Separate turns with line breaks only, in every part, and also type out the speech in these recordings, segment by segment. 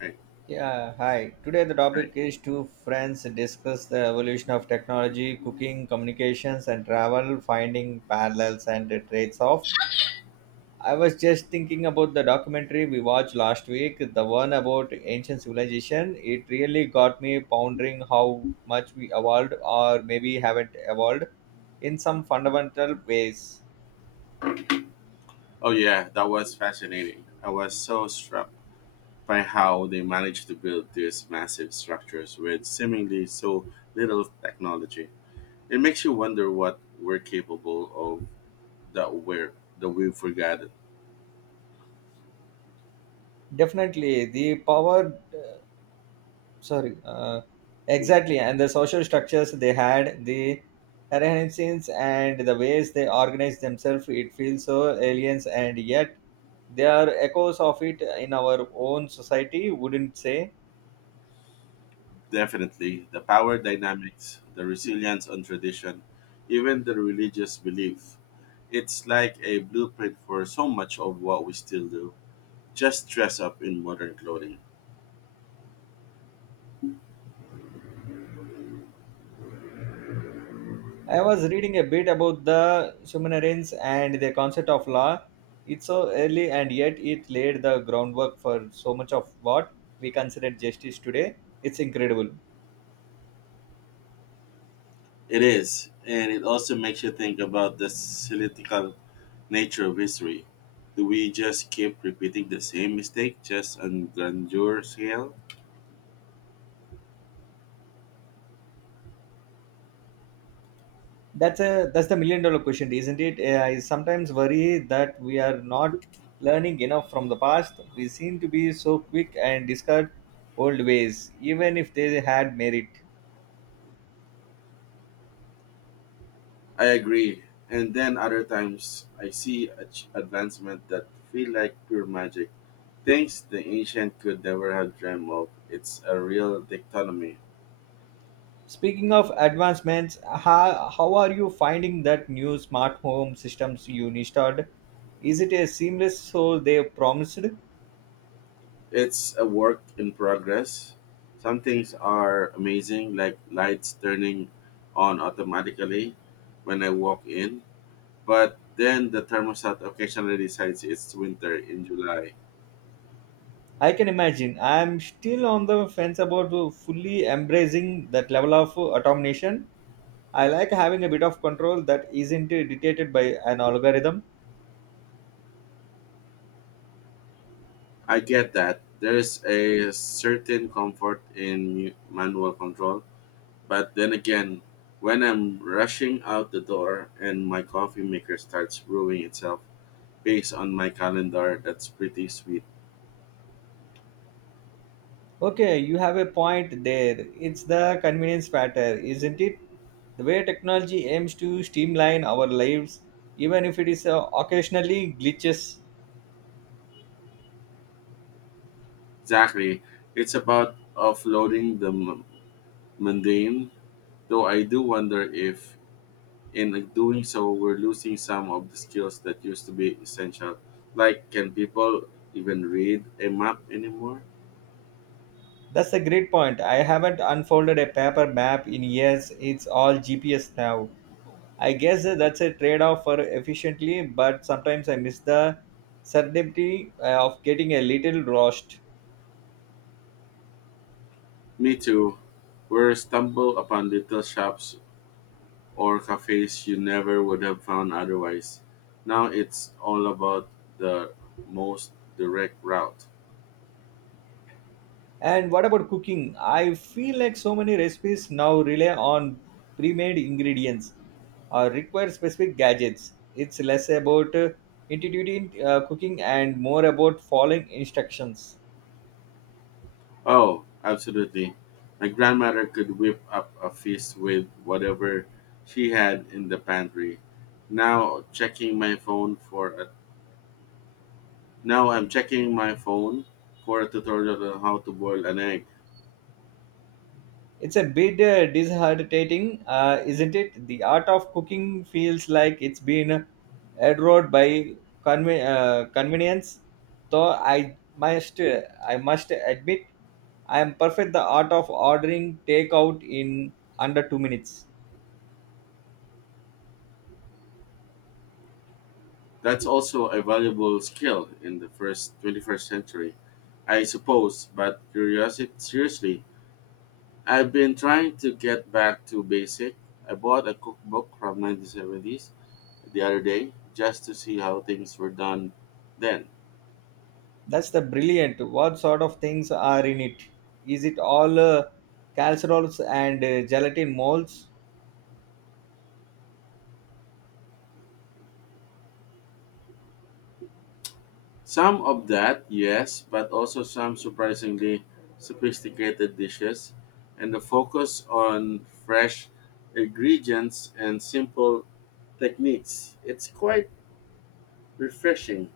Right.
Yeah, hi. Today the topic
Right.
is two friends discuss the evolution of technology, cooking, communications, and travel, finding parallels and the traits of. I was just thinking about the documentary we watched last week, the one about ancient civilization. It really got me pondering how much we evolved or maybe haven't evolved in some fundamental ways.
Oh yeah, that was fascinating. I was so struck by how they managed to build these massive structures with seemingly so little technology. It makes you wonder what we're capable of that we're that we've forgotten.
Definitely, the power sorry exactly, and the social structures they had, the hierarchies and the ways they organize themselves. It feels so aliens, and yet they are echoes of it in our own society, wouldn't say.
Definitely, the power dynamics, the resilience on tradition, even the religious belief. It's like a blueprint for so much of what we still do, just dress up in modern clothing.
I was reading a bit about the Sumerians and the concept of law. It's so early, and yet it laid the groundwork for so much of what we consider justice today. It's incredible.
It is, and it also makes you think about the cyclical nature of history. Do we just keep repeating the same mistake, just on grandeur scale?
That's the million dollar question, isn't it? I sometimes worry that we are not learning enough from the past. We seem to be so quick and discard old ways even if they had merit.
I agree. And then other times, I see advancement that feel like pure magic, things the ancient could never have dreamt of. It's a real dichotomy.
Speaking of advancements, how are you finding that new smart home systems you installed? Is it as seamless so they promised?
It's a work in progress. Some things are amazing, like lights turning on automatically when I walk in. But then the thermostat occasionally decides it's winter in July.
I can imagine. I'm still on the fence about fully embracing that level of automation. I like having a bit of control that isn't dictated by an algorithm.
I get that. There's a certain comfort in manual control. But then again, when I'm rushing out the door and my coffee maker starts brewing itself based on my calendar, that's pretty sweet.
Okay, you have a point there. It's the convenience factor, isn't it? The way technology aims to streamline our lives, even if it is occasionally glitches.
Exactly. It's about offloading the mundane, though I do wonder if doing so, we're losing some of the skills that used to be essential. Like, can people even read a map anymore?
That's a great point. I haven't unfolded a paper map in years. It's all GPS now. I guess that's a trade off for efficiently, but sometimes I miss the certainty of getting a little lost.
Me too. We're stumble upon little shops or cafes you never would have found otherwise. Now it's all about the most direct route.
And what about cooking? I feel like so many recipes now rely on pre-made ingredients or require specific gadgets. It's less about intuitive cooking and more about following instructions.
Oh, absolutely. My grandmother could whip up a feast with whatever she had in the pantry. Now checking my phone for Now I'm checking my phone for a tutorial on how to boil an egg.
It's a bit disheartening, isn't it? The art of cooking feels like it's been eroded by convenience. Though I must admit I am perfect the art of ordering takeout in under 2 minutes.
That's also a valuable skill in the first 21st century, I suppose. But curiosity, seriously, I've been trying to get back to basic. I bought a cookbook from 1970s the other day just to see how things were done then.
That's the brilliant. What sort of things are in it? Is it all casseroles and gelatin molds?
Some of that, yes, but also some surprisingly sophisticated dishes, and the focus on fresh ingredients and simple techniques. It's quite refreshing.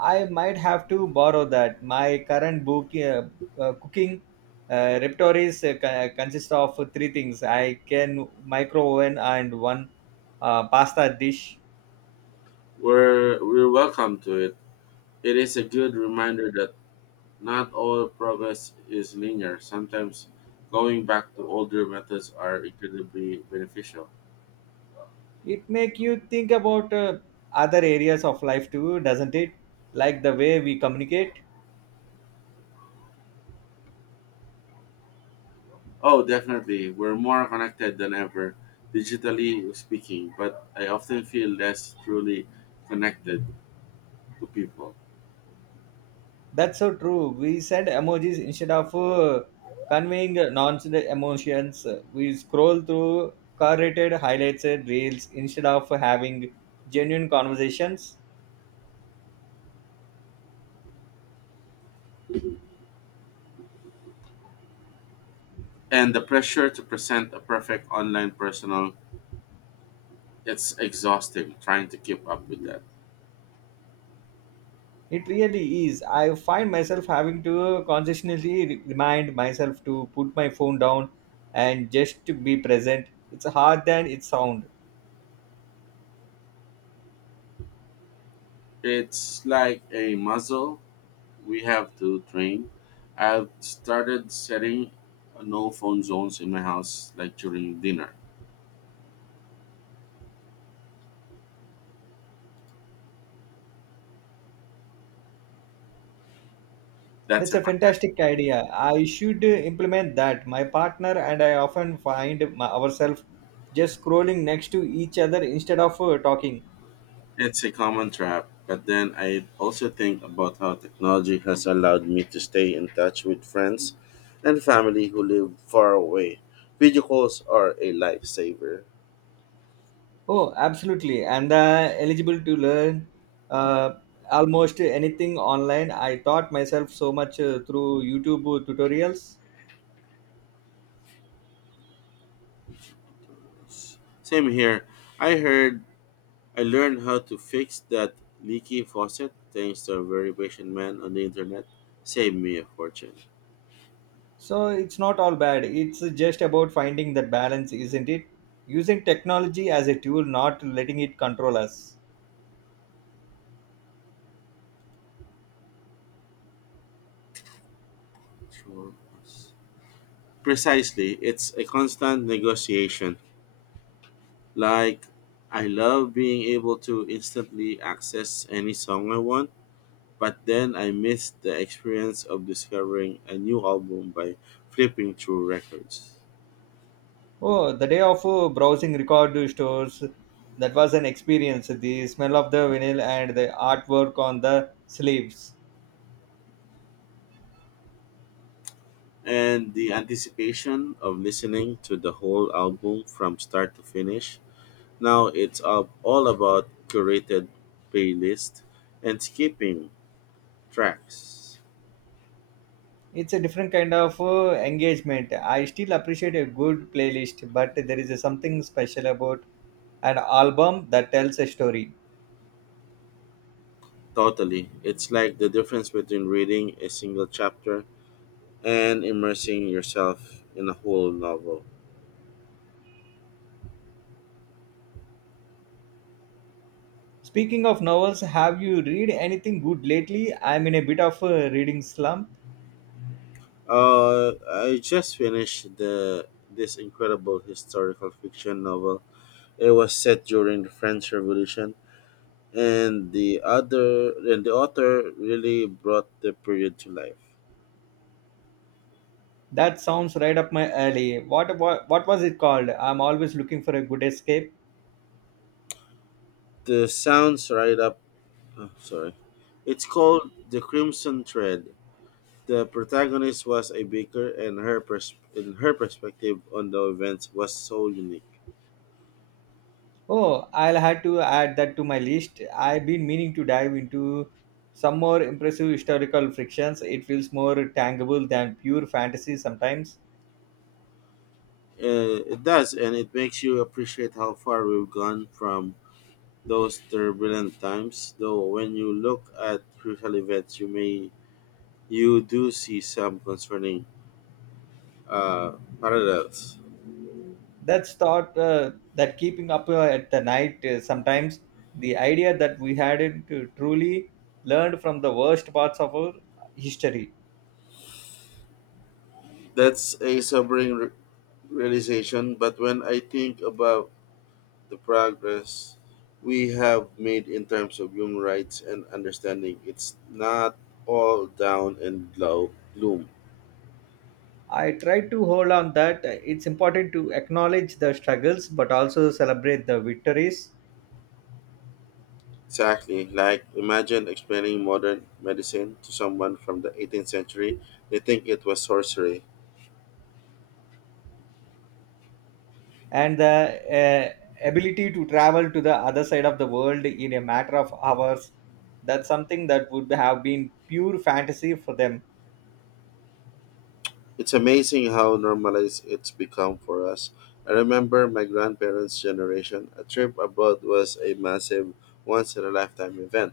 I might have to borrow that. My current book cooking repertoire consists of three things. I can micro oven and one pasta dish.
We're welcome to it. It is a good reminder that not all progress is linear. Sometimes going back to older methods are incredibly beneficial.
It make you think about other areas of life too, doesn't it? Like the way we communicate.
Oh, definitely. We're more connected than ever, digitally speaking, but I often feel less truly connected to people.
That's so true. We send emojis instead of conveying nonsense emotions. We scroll through curated highlights and reels instead of having genuine conversations.
And the pressure to present a perfect online personal, it's exhausting trying to keep up with that.
It really is. I find myself having to consciously remind myself to put my phone down and just to be present. It's hard than it sounds.
It's like a muscle we have to train. I've started setting no phone zones in my house like during dinner. That's
That's
a
a
fantastic.
fantastic idea. I should implement that. My partner and I often find ourselves just scrolling next to each other instead of talking.
It's a common trap, but then I also think about how technology has allowed me to stay in touch with friends and family who live far away. Video calls are a lifesaver.
Oh, absolutely. And eligible to learn uh, almost anything online. I taught myself so much through YouTube tutorials.
Same here. I heard I learned how to fix that leaky faucet thanks to a very patient man on the internet. Saved me a fortune.
So it's not all bad. It's just about finding that balance, isn't it? Using technology as a tool, not letting it control us.
Sure. Precisely, it's a constant negotiation. Like, I love being able to instantly access any song I want, but then I miss the experience of discovering a new album by flipping through records.
Oh, the day of browsing record stores, that was an experience. The smell of the vinyl and the artwork on the sleeves.
And the anticipation of listening to the whole album from start to finish. Now it's up all about curated playlist and skipping tracks.
It's a different kind of engagement. I still appreciate a good playlist, but there is something special about an album that tells a story.
Totally. It's like the difference between reading a single chapter and immersing yourself in a whole novel.
Speaking of novels, have you read anything good lately? I'm in a bit of a reading slump.
I just finished the this incredible historical fiction novel. It was set during the French Revolution, and the other and the author really brought the period to life.
That sounds right up my alley. What was it called? I'm always looking for a good escape.
The sounds right up. Oh, sorry, it's called The Crimson Thread. The protagonist was a baker, and her perspective on the events was so unique.
Oh, I'll have to add that to my list. I've been meaning to dive into some more impressive historical frictions. It feels more tangible than pure fantasy sometimes.
It does, and it makes you appreciate how far we've gone from those turbulent times. Though, when you look at crucial events, you do see some concerning uh, parallels.
That keeping up at the night sometimes, the idea that we hadn't truly learned from the worst parts of our history.
That's a sobering realization. But when I think about the progress we have made in terms of human rights and understanding, it's not all down and gloom.
I try to hold on that it's important to acknowledge the struggles but also celebrate the victories.
Exactly. Like, imagine explaining modern medicine to someone from the 18th century. They think it was sorcery.
And the ability to travel to the other side of the world in a matter of hours, that's something that would have been pure fantasy for them.
It's amazing how normalized it's become for us. I remember my grandparents' generation. A trip abroad was a massive, once in a lifetime event.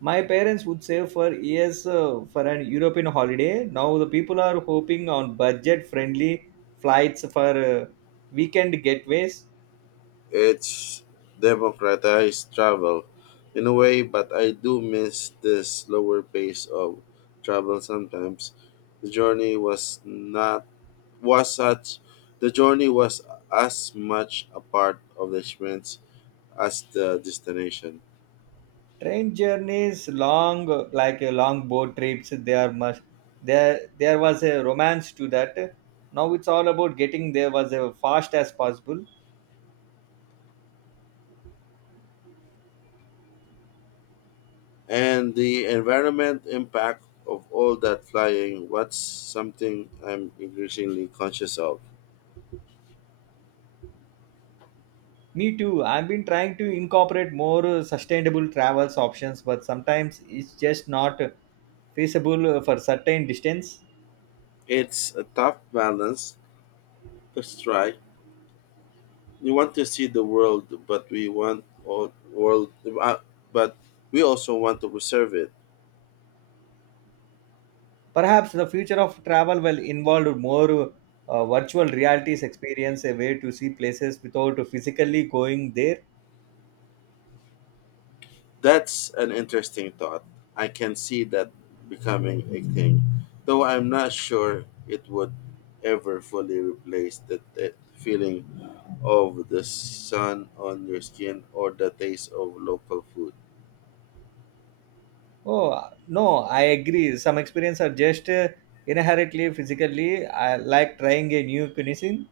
My parents would save for years for an european holiday. Now the people are hoping on budget friendly flights for weekend getaways.
It's democratized travel in a way, but I do miss the slower pace of travel sometimes. The journey was not was such the journey was as much a part of the experience as the destination.
Train journeys long long boat trips, they are much. There was a romance to that. Now it's all about getting there was a fast as possible.
And the environment impact of all that flying was something I'm increasingly conscious of.
Me too. I've been trying to incorporate more sustainable travels options, but sometimes it's just not feasible for certain distance.
It's a tough balance to strike. We want to see the world, but uh, but we also want to preserve it.
Perhaps the future of travel will involve more virtual realities experience, a way to see places without physically going there.
That's an interesting thought. I can see that becoming a thing, though I'm not sure it would ever fully replace the feeling of the sun on your skin or the taste of local food.
Oh, no, I agree. Some experiences are just inherently physically. I like trying a new cuisine.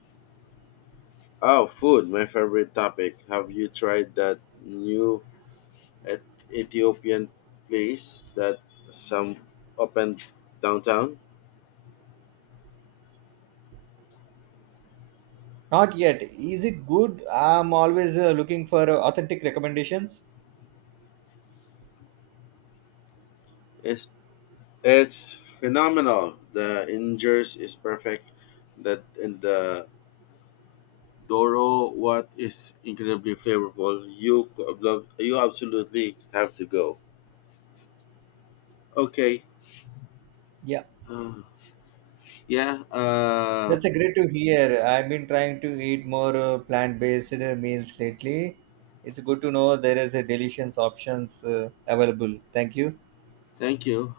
Oh, food, my favorite topic. Have you tried that new Et- Ethiopian place that some opened downtown?
Not yet. Is it good? I'm always looking for authentic recommendations.
It's, it's phenomenal. The injers is perfect that in the Doro what is incredibly flavorful. You absolutely have to go. Okay.
Yeah.
Uh, yeah.
That's a great to hear. I've been trying to eat more plant-based meals lately. It's good to know there is a delicious options available. Thank you.
Thank you.